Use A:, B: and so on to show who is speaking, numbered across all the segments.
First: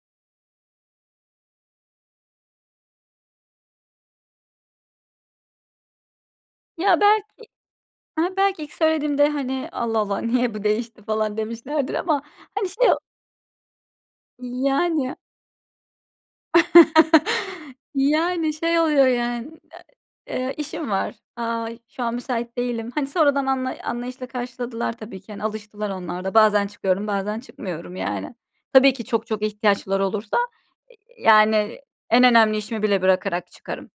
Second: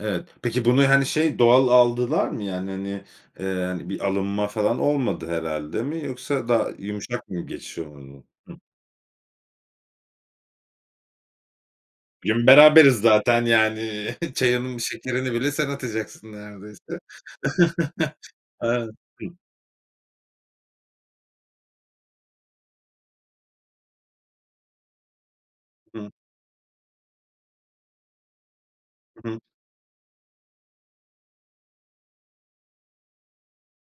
A: Evet, peki bunu, hani, şey doğal aldılar mı? Yani, hani, eee, hani, bir alınma falan olmadı herhâlde mi yoksa daha
B: Ya belki,
A: yumuşak mı geçiş oldu?
B: ha,
A: Hıh.
B: belki ilk söylediğimde, hani, Allah Allah niye bu değişti falan demişlerdir ama,
A: Bugün
B: hani, şey o
A: beraberiz zaten yani çayımın
B: Yani
A: şekerini bile sen atacaksın neredeyse.
B: Yani, şey
A: Aynen.
B: oluyor
A: Hıh.
B: yan e, eee, işim var. Aaa, şu an müsait değilim. Hani, sonradan anla anlayışla karşıladılar tabii ki, hani, alıştılar
A: Hımm.
B: onlar da. Bazen çıkıyorum, bazen çıkmıyorum yani. Tabii ki çok
A: Hı hı.
B: çok ihtiyaçları olursa, eee, yani en önemli işimi bile bırakarak çıkarım.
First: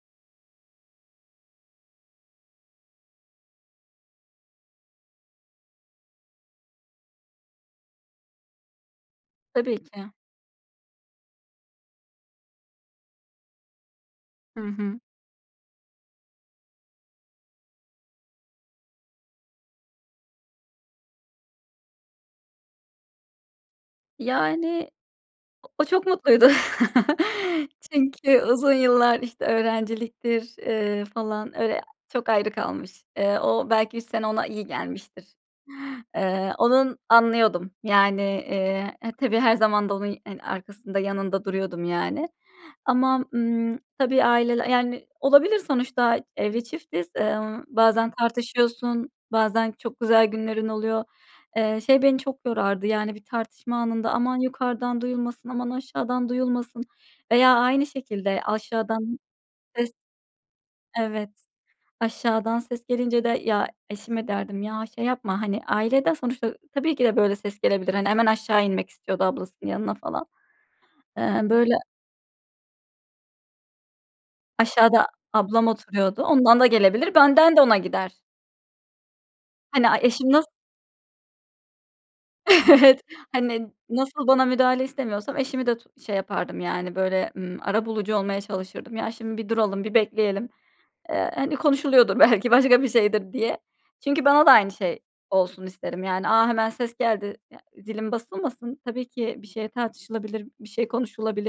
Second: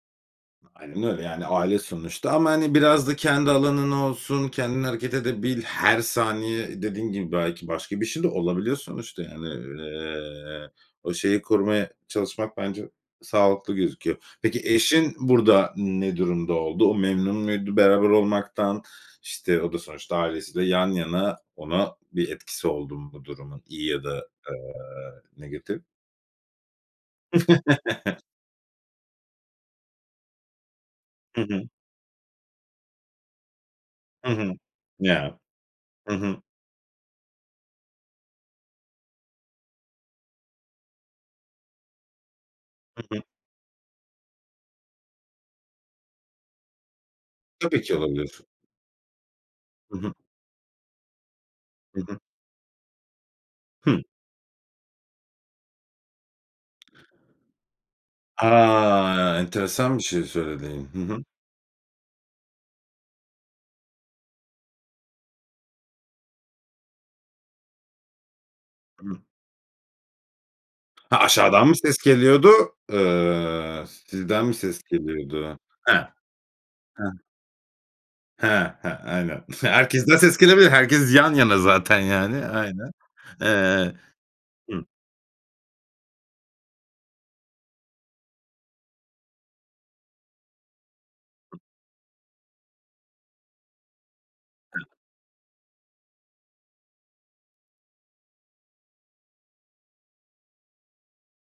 A: Aynen öyle yani aile sonuçta ama, hani, biraz da kendi alanın olsun, kendin hareket edebil, her saniye dediğin gibi belki başka bir şey de olabiliyor sonuçta yani,
B: Tabii ki.
A: eee, o şeyi korumaya çalışmak bence sağlıklı gözüküyor. Peki
B: Hı hı.
A: eşin burada ne durumda oldu? O memnun muydu beraber olmaktan? İşte o da sonuçta ailesi de yan yana ona bir etkisi oldu mu bu durumun iyi ya da,
B: Yani
A: ııı,
B: o
A: negatif?
B: o çok mutluydu. Çünkü uzun yıllar işte öğrenciliktir, eee,
A: Hı
B: falan
A: hı.
B: öyle çok ayrı kalmış. Eee, o belki 3 sene
A: Hı
B: ona
A: hı.
B: iyi gelmiştir.
A: Ya. Hı hı.
B: Eee, onun anlıyordum yani. Eee, e tabii her zaman da onun, hani, arkasında yanında duruyordum yani.
A: Hı hı.
B: Ama, ımm, tabii aileler yani olabilir sonuçta evli çiftiz. Eee,
A: Tabii ki
B: bazen
A: olabilir.
B: tartışıyorsun. Bazen
A: Hı
B: çok
A: hı.
B: güzel günlerin oluyor. Eee,
A: I
B: şey beni
A: hı.
B: çok yorardı yani bir tartışma
A: Hıh.
B: anında, aman yukarıdan duyulmasın, aman aşağıdan duyulmasın veya aynı şekilde aşağıdan
A: A!
B: ses,
A: Enteresan bir şey söyledin. Hı hı.
B: evet, aşağıdan ses gelince de ya eşime derdim ya şey yapma, hani, ailede sonuçta tabii ki de böyle ses gelebilir. Hani, hemen aşağı inmek istiyordu ablasının yanına falan.
A: Ha
B: Eee,
A: aşağıdan
B: böyle
A: mı ses geliyordu, ııı, sizden mi ses
B: Aşağıda
A: geliyordu?
B: ablam
A: Heh.
B: oturuyordu. Ondan da gelebilir,
A: Heh.
B: benden de ona gider.
A: He he. Aynen.
B: Hani, aaa,
A: Herkesten
B: eşim
A: ses
B: nasıl
A: gelebilir. Herkes yan yana zaten yani. Aynen.
B: Evet, hani,
A: Eee,
B: nasıl bana müdahale
A: hıh.
B: istemiyorsam eşimi de tu şey yapardım yani böyle, ımm, arabulucu olmaya çalışırdım. Ya şimdi bir duralım bir bekleyelim. Eee, hani konuşuluyordur belki başka bir şeydir diye. Çünkü bana da aynı şey olsun isterim yani. A, hemen ses geldi, ya zilim basılmasın. Tabii ki bir şey tartışılabilir, bir şey konuşulabilir.